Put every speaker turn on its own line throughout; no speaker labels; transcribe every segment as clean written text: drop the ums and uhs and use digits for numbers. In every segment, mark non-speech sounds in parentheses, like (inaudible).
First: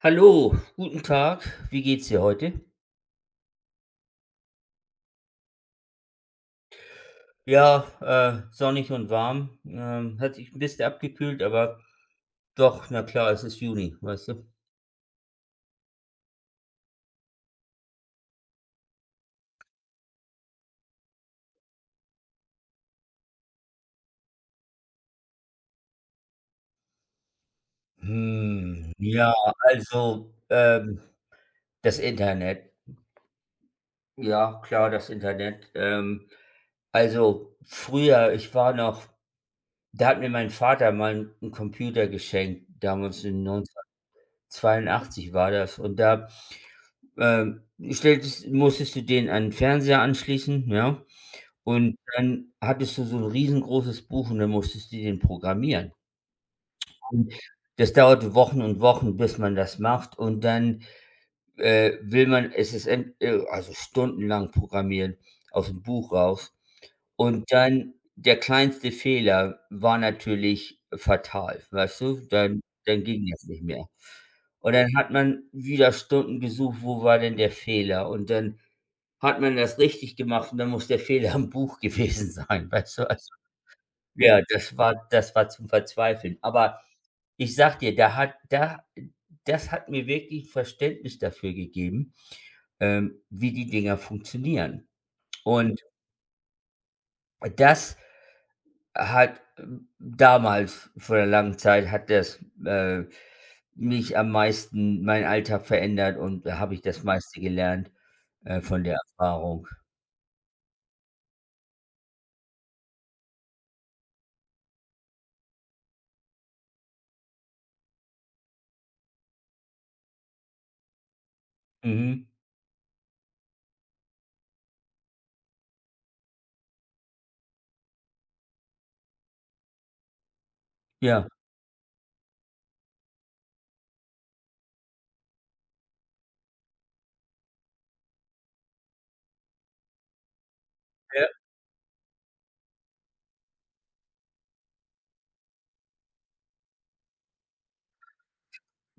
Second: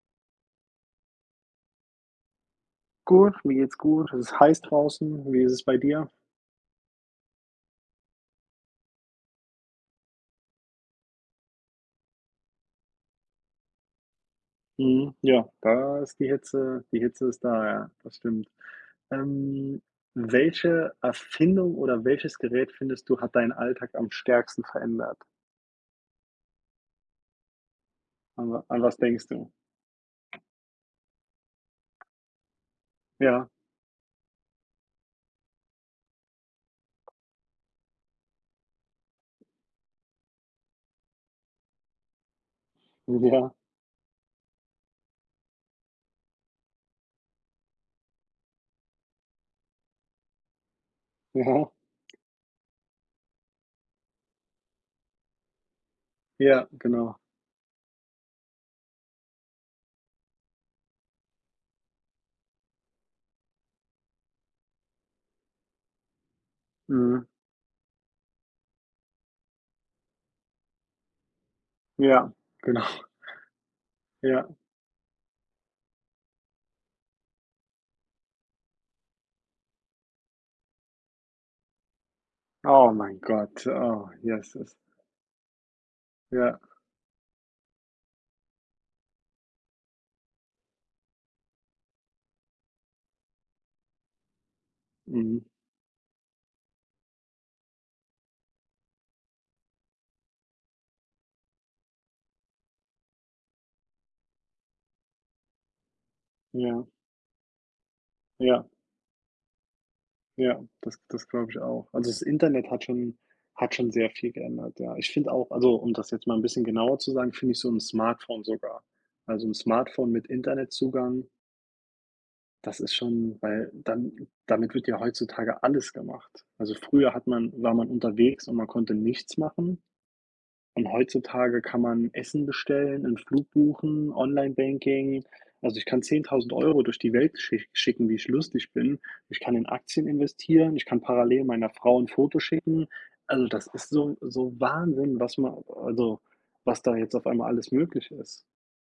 Hallo, guten Tag. Wie geht's dir heute?
Gut, mir geht's gut. Es ist heiß draußen. Wie ist es bei dir?
Ja, sonnig und warm. Hat sich ein bisschen abgekühlt, aber doch, na klar, es ist Juni, weißt du?
Mhm, ja, da ist die Hitze ist da, ja, das stimmt. Ähm, welche Erfindung oder welches Gerät findest du, hat deinen Alltag am stärksten verändert? An wa an
Hm,
was denkst
ja,
du?
also, ähm, das Internet.
Ja,
Ja, klar, das Internet. Früher, ich war noch da hat mir mein Vater mal einen Computer geschenkt, damals in
ja,
1982 war das. Und da, ähm, stelltest musstest du den an den Fernseher anschließen, ja?
ja,
Und dann hattest du so 'n riesengroßes Buch und dann musstest du den programmieren.
ja, genau.
Und das dauerte Wochen und Wochen, bis man das macht und dann, will man es ist en also stundenlang programmieren aus'm Buch raus.
Mhm,
Und dann der kleinste Fehler war natürlich fatal, weißt du?
ja,
Dann
genau,
dann ging das nicht mehr.
ja.
Und dann hat man wieder Stunden gesucht, wo war denn der Fehler? Und dann hat man das richtig gemacht und dann muss der Fehler im Buch (laughs) gewesen sein,
Oh
weißt du?
mein
Also,
Gott, oh,
ja,
yes, es
das war zum Verzweifeln.
ja,
Aber ich sage dir, da hat da das hat mir wirklich Verständnis dafür gegeben, wie die Dinger funktionieren.
mhm,
Und das hat damals vor der langen Zeit hat das, äh, mich am meisten meinen Alltag verändert und da habe ich
ja,
das meiste gelernt,
ja.
von der Erfahrung.
Ja, das glaube ich auch. Also, das Internet hat schon sehr viel geändert, ja. Ich finde auch, also, um das jetzt mal ein bisschen genauer zu sagen, finde ich so ein Smartphone sogar. Also, ein Smartphone mit Internetzugang,
Mhm.
das ist schon, weil dann damit wird ja heutzutage alles gemacht. Also, früher hat man war man unterwegs und man konnte nichts machen, und
Ja.
heutzutage kann man Essen bestellen, einen Flug buchen, Online-Banking. Also, ich kann 10.000 € durch die Welt schich schicken, wie ich lustig bin. Ich kann in Aktien investieren, ich kann parallel meiner Frau ein Foto schicken. Also, das ist so Wahnsinn, was man, also, was da jetzt auf einmal alles möglich ist.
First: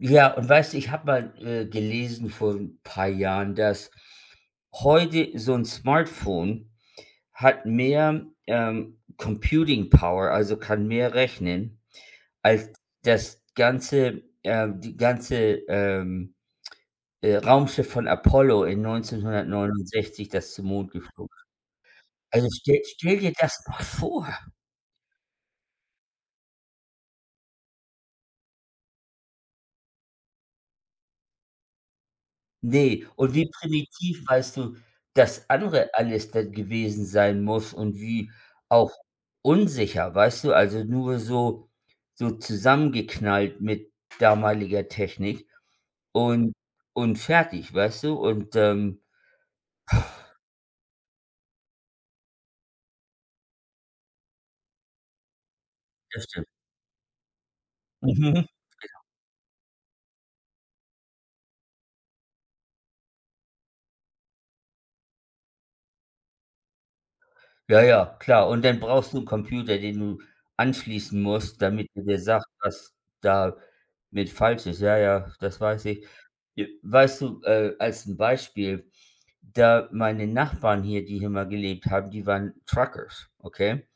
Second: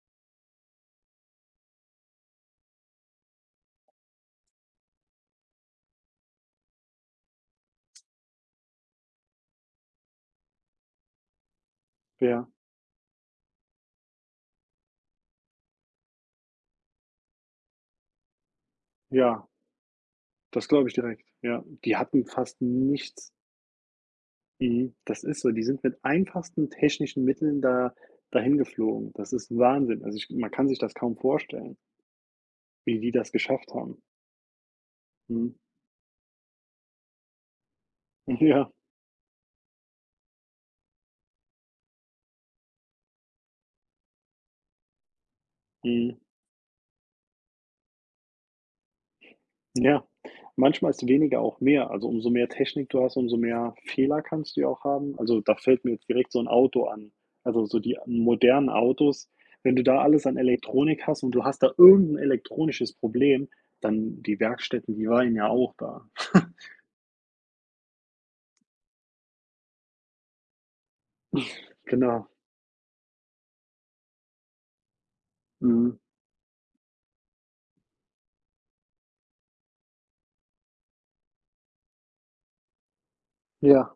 Ja, und weißt du, ich habe mal, gelesen vor ein paar Jahren, dass heute so ein Smartphone hat mehr, Computing Power, also kann mehr rechnen,
Ja,
als das ganze die ganze, Raumschiff von Apollo in
ja,
1969, das
das
zum
glaube
Mond
ich direkt.
geflogen ist.
Ja, die hatten
Also
fast
stell
nichts.
dir das mal vor.
Mhm, das ist so. Die sind mit einfachsten technischen Mitteln da dahin geflogen. Das ist Wahnsinn. Also, ich man kann sich das kaum vorstellen. Wie
Ne,
die das
und wie
geschafft haben.
primitiv, weißt du,
Mhm.
das andere alles dann gewesen sein muss und wie
(laughs) Ja,
auch unsicher, weißt du? Also, nur so zusammengeknallt mit damaliger Technik
mhm.
und fertig, weißt du? Und,
Ja. Manchmal ist weniger auch mehr. Also, umso mehr Technik du hast, umso mehr Fehler kannst du ja auch haben. Also, da fällt mir jetzt
das
direkt so ein Auto an. Also, so die
stimmt.
modernen Autos, wenn du da alles an Elektronik hast und du hast da irgendein elektronisches Problem, dann die Werkstätten, die waren ja auch da.
Ja, ja, klar. Und dann brauchst du 'n Computer, den du anschließen musst, damit er dir
Genau.
sagt, was da mit falsch ist. Ja, ja, das weiß
Mhm.
ich. J weißt du, als 'n Beispiel, da meine Nachbarn hier, die hier mal gelebt haben, die waren Truckers, okay?
Ja,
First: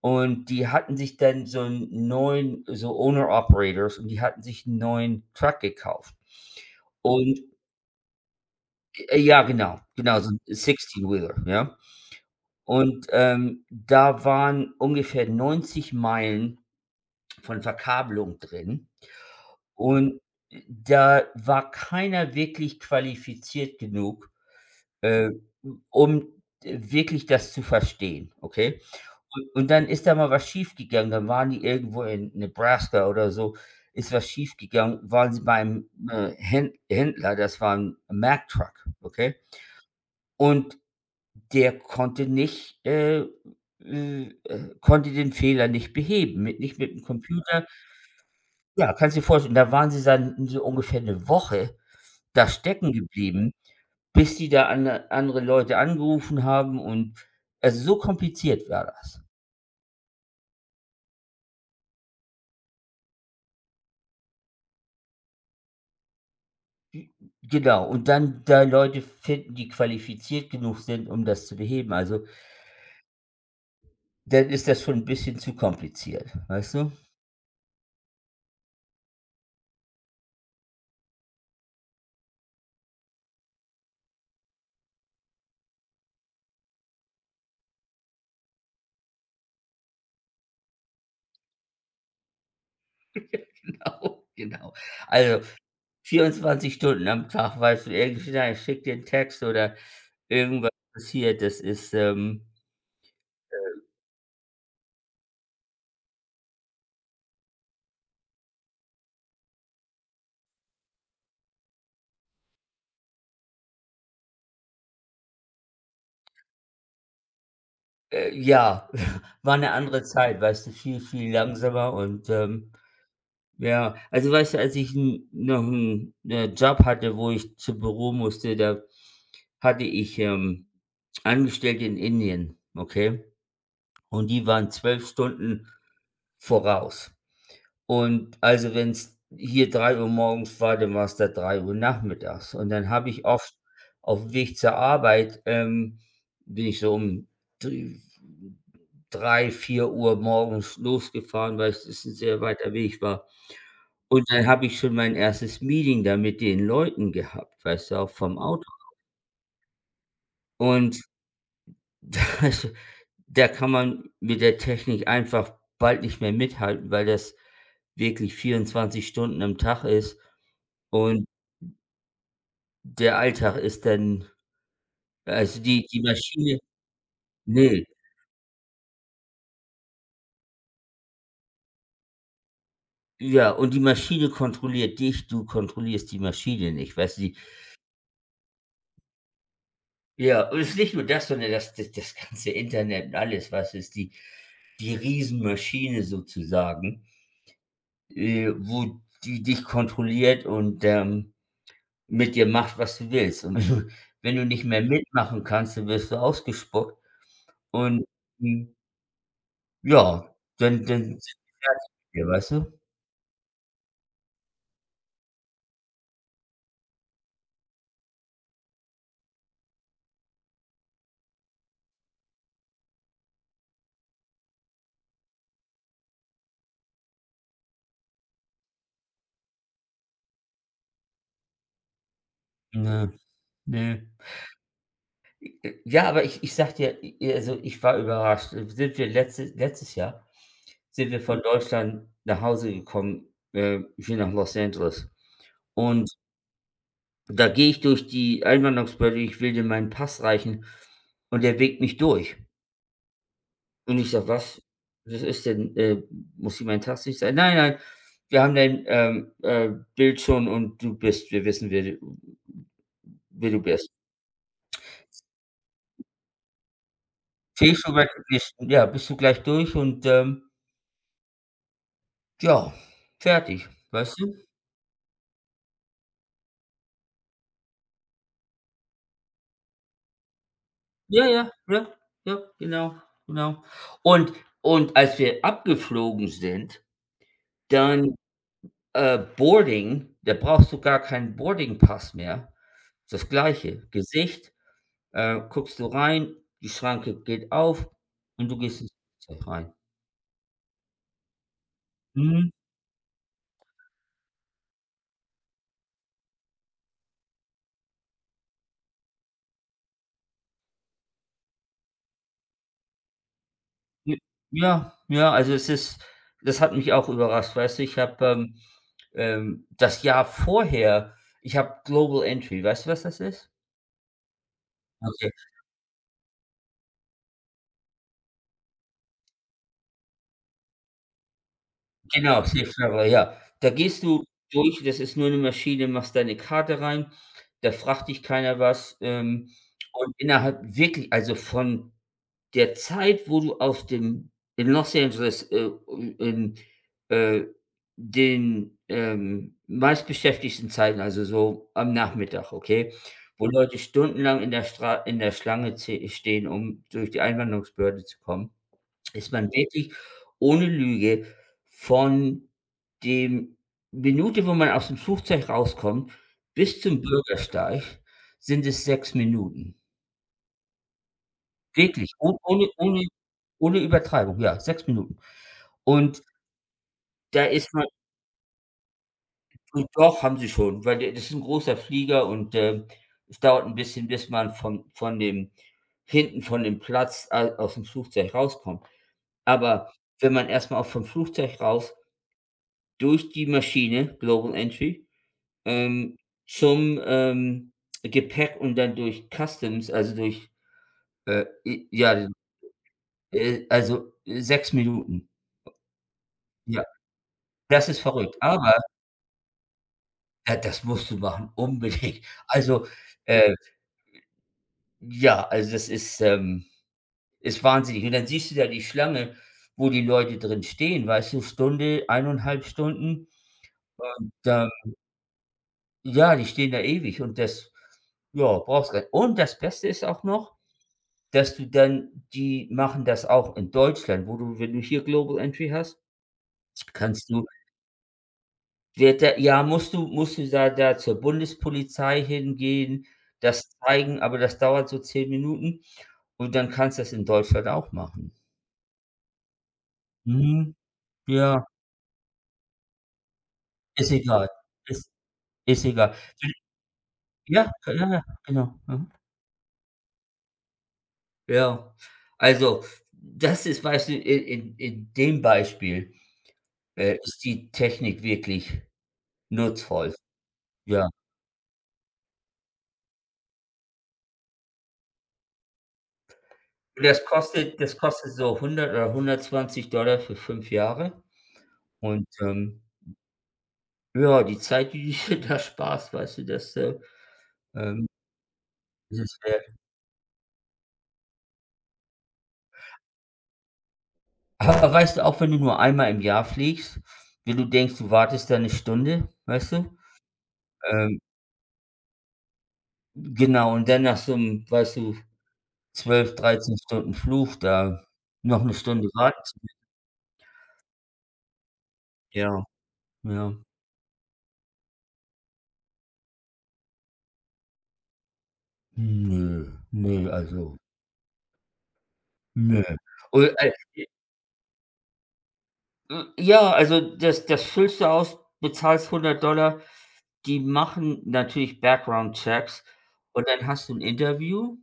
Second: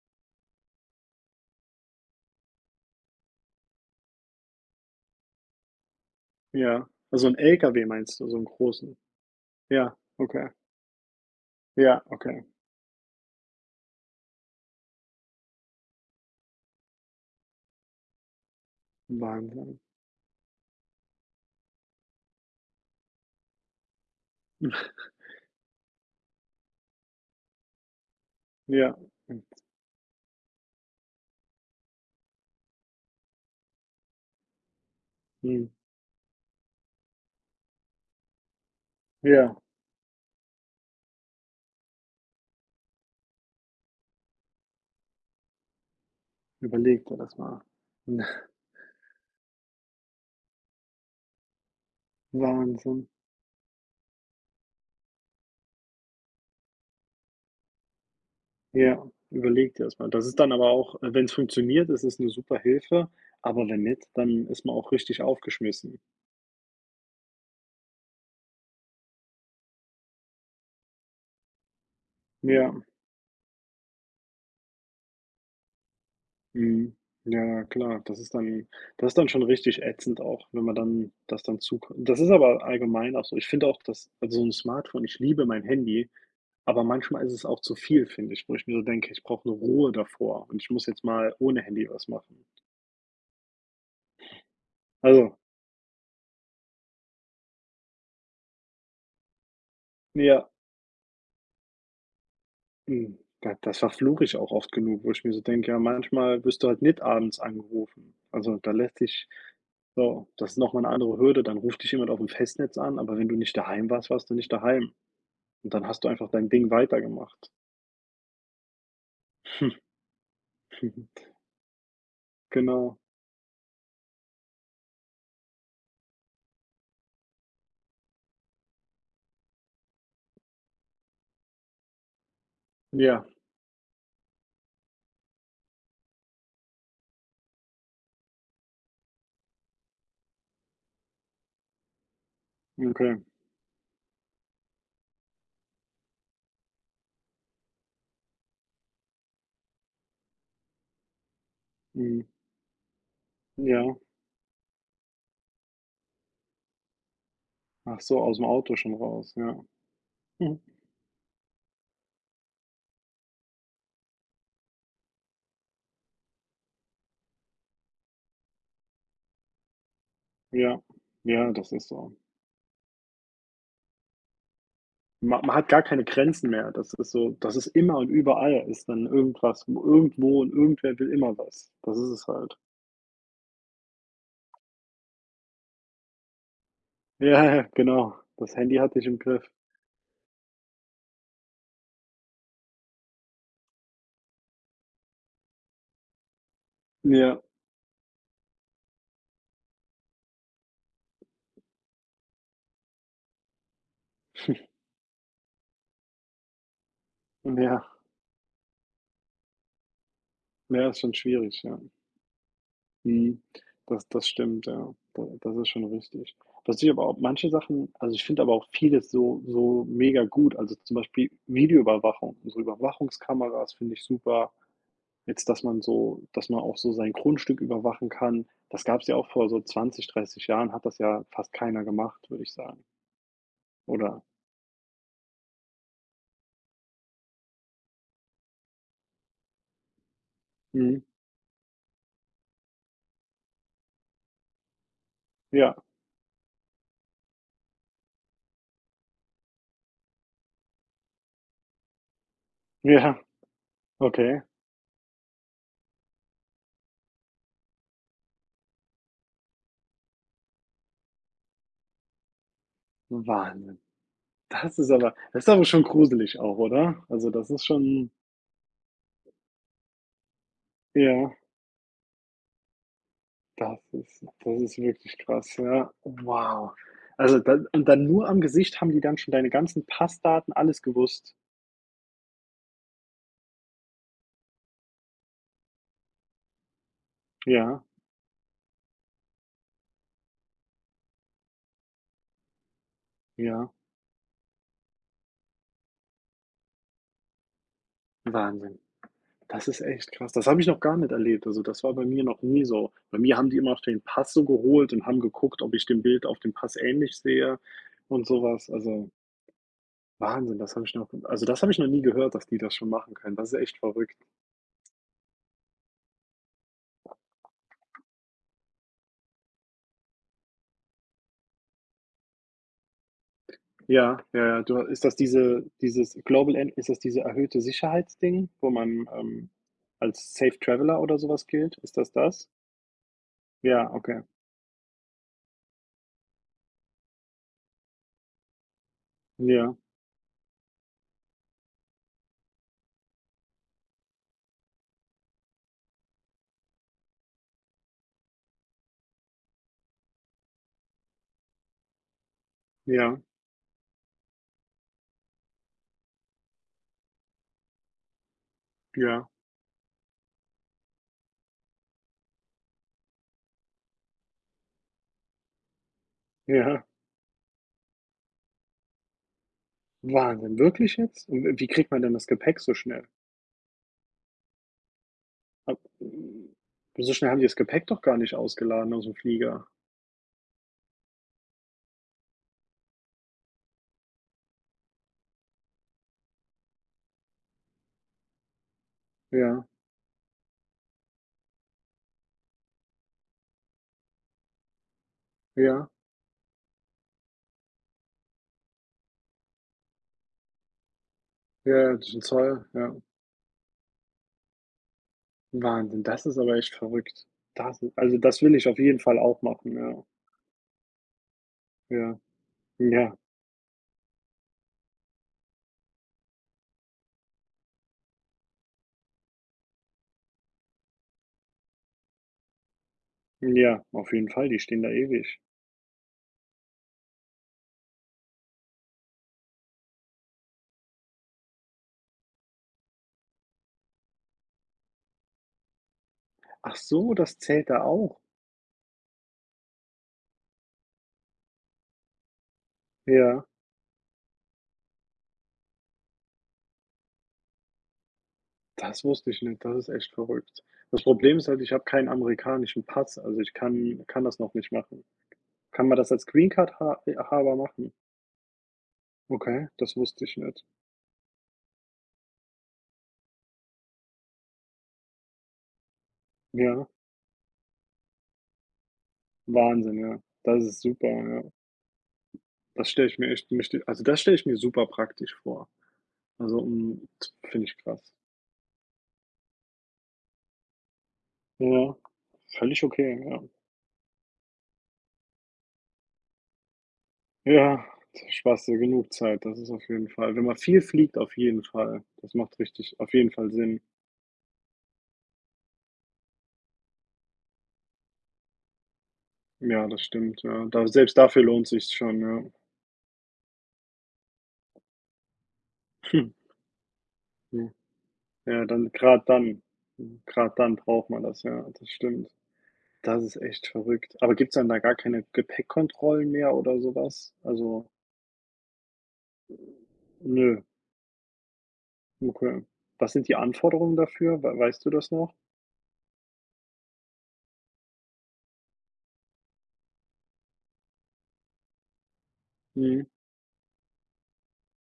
Und die hatten sich dann so 'n neuen so Owner-Operators und die hatten sich 'n neuen Truck gekauft.
ja. Also, 'n
Und
LKW meinst du, so 'n großen?
ja, genau,
Ja,
genau, so 'n
okay.
Sixteen-Wheeler, ja?
Ja, okay.
Und, da waren ungefähr 90 Meilen von Verkabelung drin
Wahnsinn.
und da war keiner wirklich qualifiziert genug,
(laughs)
äh, um wirklich das zu verstehen, okay?
Ja. Mhm.
Und dann ist da mal was schiefgegangen, dann waren die irgendwo in Nebraska oder so, ist was schiefgegangen, waren sie
Mhm.
beim, Händler, das war ein Mack Truck, okay?
Ja.
Und der konnte nicht, konnte den Fehler nicht beheben, mit nicht mit'm
Überleg dir das mal.
Computer.
(laughs)
Ja, kannst dir vorstellen, da waren sie dann so ungefähr eine Woche da stecken
Wahnsinn.
geblieben, bis die da ane andere Leute angerufen haben und also, so kompliziert war
Ja,
das.
überleg dir das mal. Das ist dann aber auch, wenn es funktioniert, ist es 'ne super Hilfe, aber wenn nicht, dann ist man auch richtig aufgeschmissen.
Genau, und dann da Leute finden, die qualifiziert genug sind, um das zu beheben. Also,
Ja,
dann ist das schon ein bisschen zu kompliziert, weißt du?
mhm. Ja, ja, klar. Das ist dann schon richtig ätzend auch, wenn man dann das dann zu das ist aber allgemein auch so. Ich finde auch, dass, also, so ein Smartphone, ich liebe mein Handy, aber manchmal ist es auch zu viel, finde ich, wo ich mir so denke: „Ich brauche eine Ruhe davor und ich muss jetzt mal ohne Handy was machen.“
(laughs) Genau, genau.
Also,
Also, 24 Stunden am Tag, weißt du, irgendeiner schickt dir 'n Text oder
ja.
irgendwas passiert. Das ist,
Mhm. Da das verfluche ich auch oft genug, wo ich mir so denke: „Ja, manchmal wirst du halt nicht abends angerufen.“ Also, da lässt sich, so, das ist noch mal 'ne andere Hürde. Dann ruft dich jemand auf dem Festnetz an, aber wenn du nicht daheim warst, warst du nicht daheim. Und dann hast du einfach dein Ding weitergemacht.
ja, (laughs) war eine
(laughs)
andere Zeit, weißt du, viel, viel langsamer und,
Genau.
ja. Also, weißt du, als ich 'n noch einen Job hatte, wo ich zu Büro musste, da hatte ich, Angestellte in Indien, okay?
Ja,
Und die waren 12 Stunden voraus. Und also, wenn es hier 3 Uhr morgens war, dann war es da 3 Uhr nachmittags. Und dann habe
okay.
ich oft auf'm Weg zur Arbeit, bin ich so um dr 3, 4 Uhr morgens losgefahren, weil es ist 'n
Mhm.
sehr weiter Weg war.
Ja.
Und dann habe ich schon mein erstes Meeting da mit den Leuten gehabt, weißt du,
Ach
auch
so, aus
vom
dem
Auto.
Auto schon raus, ja. Mhm.
Und (laughs) das da kann man mit der Technik einfach bald nicht mehr mithalten, weil das wirklich 24 Stunden am Tag ist.
Ja.
Und
Ja, das ist so.
der Alltag ist dann
Ma man
also,
hat gar
die die
keine Grenzen
Maschine,
mehr. Das ist so, das ist
ne,
immer und überall ist dann irgendwas, irgendwo, und irgendwer will immer was. Das ist es halt.
ja, und die Maschine kontrolliert dich, du kontrollierst die Maschine nicht, weißt du? Die,
Ja, ja, ja, genau. Das Handy hat dich im Griff.
ja, und es ist nicht nur das, sondern das das das ganze Internet und alles, was ist, die die Riesenmaschine sozusagen,
Ja,
wo die dich kontrolliert und, mit dir macht, was du willst. Und wenn du nicht mehr mitmachen kannst, dann wirst du ausgespuckt
ja,
und, hm, ja,
ja, ist
dann
schon
sind die
schwierig, ja.
fertig mit dir, weißt du?
Mhm. Das stimmt, ja. Da das ist schon richtig. Was ich aber auch, manche Sachen, also, ich finde aber auch vieles so mega gut. Also, zum Beispiel Videoüberwachung. So Überwachungskameras finde ich super. Jetzt, dass man so, dass man auch so sein Grundstück überwachen kann, das gab's ja auch vor so 20, 30 Jahren hat das ja fast keiner gemacht, würde ich sagen,
Ja. Ne.
oder?
Ja, aber ich sage dir, i also, ich war überrascht. Sind wir letztes Jahr
Mhm.
sind wir von Deutschland nach Hause gekommen, hier nach Los Angeles.
Ja,
Und da gehe ich durch die Einwanderungsbehörde, ich will dir meinen Pass reichen und der winkt mich durch.
ja,
Und ich sage:
okay.
„Was was ist denn, muss ich meinen Pass nicht sein? „Nein, nein, wir haben dein, Bild schon und du bist, wir wissen, wer du
Wahnsinn.
bist.“
Das ist aber schon gruselig auch, oder? Also, das ist
Zählst du
schon,
gleich bist, ja, bist du gleich durch und,
ja,
ja, fertig,
das
weißt
ist
du?
wirklich krass, ja. Wow. Also, dann, und dann nur am Gesicht haben die dann schon deine ganzen Passdaten, alles
Ja,
gewusst.
ja, ja, ja, genau, genau. Und und als wir abgeflogen sind,
Ja,
dann, Boarding, da brauchst du gar keinen Boardingpass mehr. Das
ja,
Gleiche. Gesicht, guckst du rein, die Schranke geht auf und du
Wahnsinn.
gehst ins Flugzeug
Das
rein.
ist echt krass. Das habe ich noch gar nicht erlebt. Also, das war bei mir noch
Mhm.
nie so. Bei mir haben die immer auf den Pass so geholt und haben geguckt, ob ich dem Bild auf dem Pass ähnlich sehe, und sowas. Also, Wahnsinn, das habe ich noch, also, das habe ich noch nie gehört, dass die das schon machen können. Das ist echt verrückt.
J ja, ja, also es ist, das hat mich auch überrascht, weißt du? Ich habe, das Jahr vorher ich habe Global Entry, weißt du, was das ist?
Ja, ja, ja. Du, ist das,
Okay,
diese dieses Global En ist das diese erhöhte Sicherheitsding, wo man, als Safe Traveler oder sowas gilt? Ist das
genau,
das?
Safe Traveler, ja. Da
Ja,
gehst
okay.
du durch, das ist nur 'ne Maschine, machst deine Karte rein, da fragt dich keiner was,
Ja,
und innerhalb wirklich, also von der Zeit, wo du auf dem in Los Angeles, um in, äh, den, meistbeschäftigten Zeiten, also so am Nachmittag, okay,
ja,
wo Leute stundenlang in der Schlange ze stehen, um durch die Einwanderungsbehörde zu kommen,
ja,
ist man wirklich ohne Lüge von dem Minute, wo man aus dem Flugzeug rauskommt, bis
ja.
zum Bürgersteig, sind es 6 Minuten.
Wahnsinn, wirklich jetzt? Und wie kriegt man denn
Wirklich,
das
oh,
Gepäck so schnell?
ohne Übertreibung, ja, 6 Minuten.
Ab
Und
hm, so schnell haben die
da
das
ist man,
Gepäck doch gar nicht ausgeladen ausm Flieger.
und doch, haben sie schon, weil der, das ist 'n großer Flieger und, es dauert 'n bisschen, bis man von dem hinten von dem Platz a aus dem Flugzeug rauskommt.
Ja,
Aber wenn man erst mal auch vom Flugzeug raus durch die Maschine, Global Entry,
ja,
ähm, zum, Gepäck und dann durch Customs, also durch,
ja,
i
ja, das ist den
ja,
Zoll, ja.
also 6 Minuten.
Wahnsinn, das ist aber echt
Ja.
verrückt. Das
Das
i,
ist
also,
verrückt,
das will ich
aber
auf jeden Fall auch machen, ja.
da das musst du machen, (laughs)
Ja,
unbedingt. Also,
ja,
äh, ja, also das ist, ist wahnsinnig. Und dann siehst du da die Schlange, wo die Leute drin stehen, weißt du, Stunde, 1,5 Stunden,
ja, auf jeden
und
Fall, die
dann,
stehen da ewig.
ja, die stehen da ewig und das, ja, brauchst du. Und das Beste ist auch noch, dass du dann, die machen das auch in Deutschland, wo du wenn du hier Global Entry hast,
Ach so,
kannst
das
du,
zählt da auch?
wird der, ja, musst du da zur Bundespolizei hingehen,
Ja,
das zeigen, aber das dauert so 10 Minuten und dann kannst du das in Deutschland auch machen.
das wusste ich nicht, das ist echt verrückt.
Mhm.
Das Problem ist halt,
Ja,
ich habe keinen amerikanischen Pass, also ich
ist
kann das
egal.
noch nicht machen.
Ist ist
Kann man das
egal.
als Green
Wenn,
Card ha Haber
ja,
machen?
ja, ja, genau. Mhm.
Okay, das wusste ich nicht.
Ja. Also, das ist, weißt du, in dem Beispiel,
Ja.
ist die Technik wirklich
Wahnsinn,
nutzvoll.
ja. Das ist super,
Ja.
ja. Das stelle ich mir echt mächtig, also, das stelle ich mir super praktisch vor. Also,
Und
hm, finde ich
das
krass.
kostet so 100 oder 120 Dollar für 5 Jahre
Ja,
und,
völlig okay, ja.
ja, die Zeit, die du dir (laughs) da sparst, weißt du, das,
Ja,
ähm,
da sparst dir genug
das, ist,
Zeit, das ist auf jeden Fall, wenn man viel fliegt, auf jeden Fall. Das macht richtig auf jeden Fall Sinn.
aber weißt du, auch wenn du nur einmal im Jahr fliegst, wenn du denkst, du wartest da eine Stunde, weißt
Ja,
du?
das stimmt, ja. Da selbst
Ähm,
dafür lohnt sich's schon, ja.
genau, und dann nach so 'm, weißt du, 12
(laughs)
13 Stunden Flug
Hm,
da
ja.
noch
Ja,
eine
dann
Stunde
gerade
warten,
dann, gerade dann braucht man das, ja, das stimmt.
ja,
Das ist
ja.
echt verrückt. Aber gibt's dann da gar keine Gepäckkontrollen mehr oder sowas? Also,
Ne, ne,
nö,
also,
okay.
ne.
Was sind die
Und,
Anforderungen dafür? Weißt du das noch?
hm, ja, also das füllst du aus, bezahlst 100. Die machen natürlich Background-Checks
Mhm.
und dann hast du ein Interview,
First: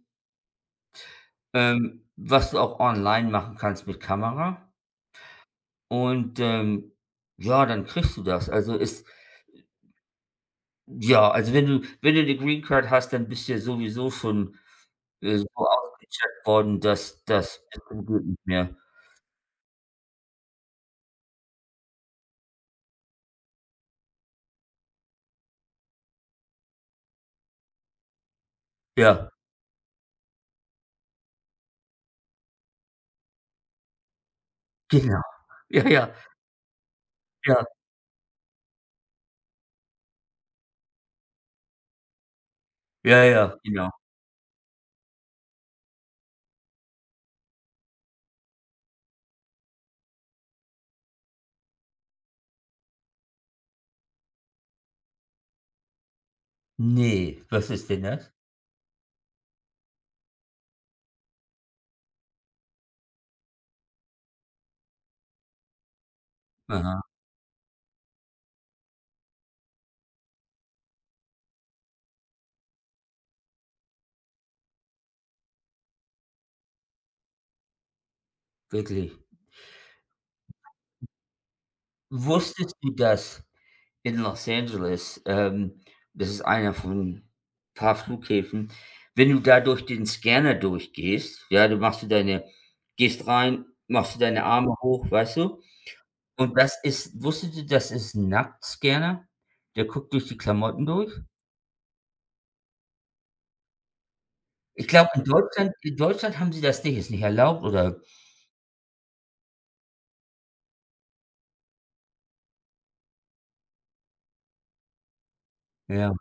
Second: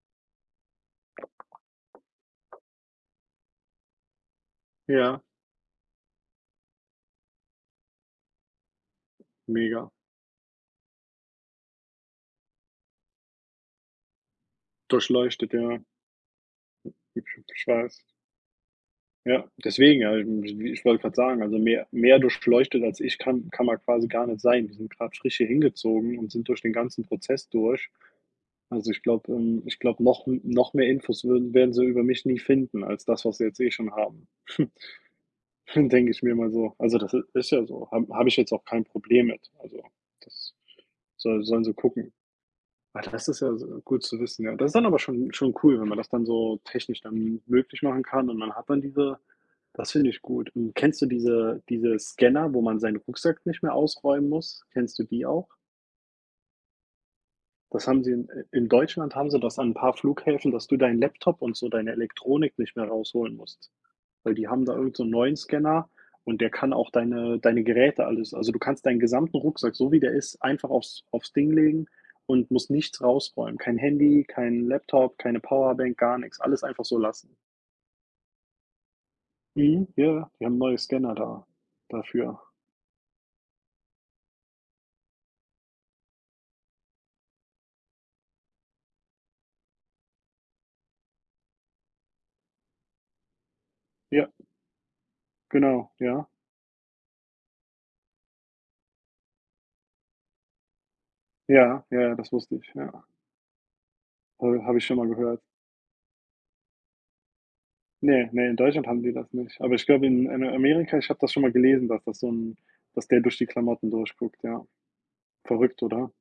was du auch online machen kannst mit Kamera
Ja,
und, ja, dann kriegst du das. Also, ist,
mega.
ja, also wenn du 'ne Green Card hast, dann bist du ja sowieso schon, so
Durchleuchtet, ja.
ausgecheckt worden,
Ich
dass das
ich
geht
weiß.
nicht mehr.
Ja, deswegen, ja, ich wollte gerade sagen, also mehr durchleuchtet als ich kann man quasi gar nicht sein. Wir sind gerade frisch hier hingezogen und sind durch den ganzen Prozess durch. Also, ich glaube,
Ja,
ich glaube, noch mehr Infos würden werden sie über mich nie finden als das, was sie jetzt eh schon haben. (laughs)
genau. (laughs) Ja,
Denke
ja,
ich mir mal so. Also, das i, ist ja
ja,
so. Habe ich jetzt auch kein Problem mit. Also, das sollen sie gucken. Ah,
ja,
das ist ja
ja,
so
genau.
gut zu wissen, ja. Das ist dann aber schon, cool, wenn man das dann so technisch dann möglich machen kann und man hat dann diese, das finde ich gut. Und kennst du diese Scanner, wo man seinen Rucksack nicht mehr ausräumen muss? Kennst du die auch?
Nee, was
Das
ist
haben
denn
sie in,
das?
Deutschland haben sie das an ein paar Flughäfen, dass du deinen Laptop und so deine Elektronik nicht mehr rausholen musst, weil die haben da irgend so einen neuen Scanner, und der kann auch
Aha,
deine Geräte, alles, also, du kannst deinen gesamten Rucksack, so wie der ist, einfach aufs Ding legen und musst nichts rausräumen. Kein Handy, kein Laptop, keine Powerbank, gar nichts, alles einfach so lassen.
wirklich.
Mhm, ja, ja, die haben neue Scanner da dafür.
Wusstest du, dass in Los Angeles, das ist einer von paar Flughäfen, wenn du da durch den Scanner durchgehst, ja, du machst du deine gehst rein, machst du
Ja,
deine Arme hoch, weißt du?
genau, ja.
Und das ist, wusstest du, das ist 'n Nacktscanner? Der guckt durch die Klamotten durch.
Ja, ja, ja, das wusste ich, ja. Habe ich
Ich
schon mal
glaube,
gehört.
In Deutschland haben sie das nicht, ist nicht erlaubt oder,
Nee, nee, in Deutschland haben die das nicht. Aber ich glaube, in, Amerika, ich habe das schon mal gelesen, dass das so 'n, dass der durch die Klamotten durchguckt, ja. Verrückt, oder?
ja,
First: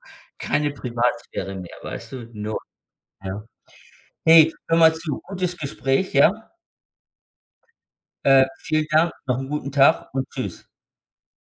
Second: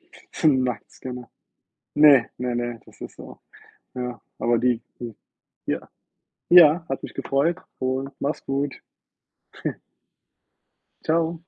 (laughs) So
keine
Nacktscanner.
Privatsphäre mehr, weißt du?
Ne, ne,
Null,
ne, das ist so.
ja.
Ja,
Hey,
aber
hör
die
mal
die
zu, gutes
ja,
Gespräch, ja?
ja, hat mich gefreut und mach's gut.
Vielen Dank, noch 'n guten
(laughs)
Tag und tschüss.
Ciao.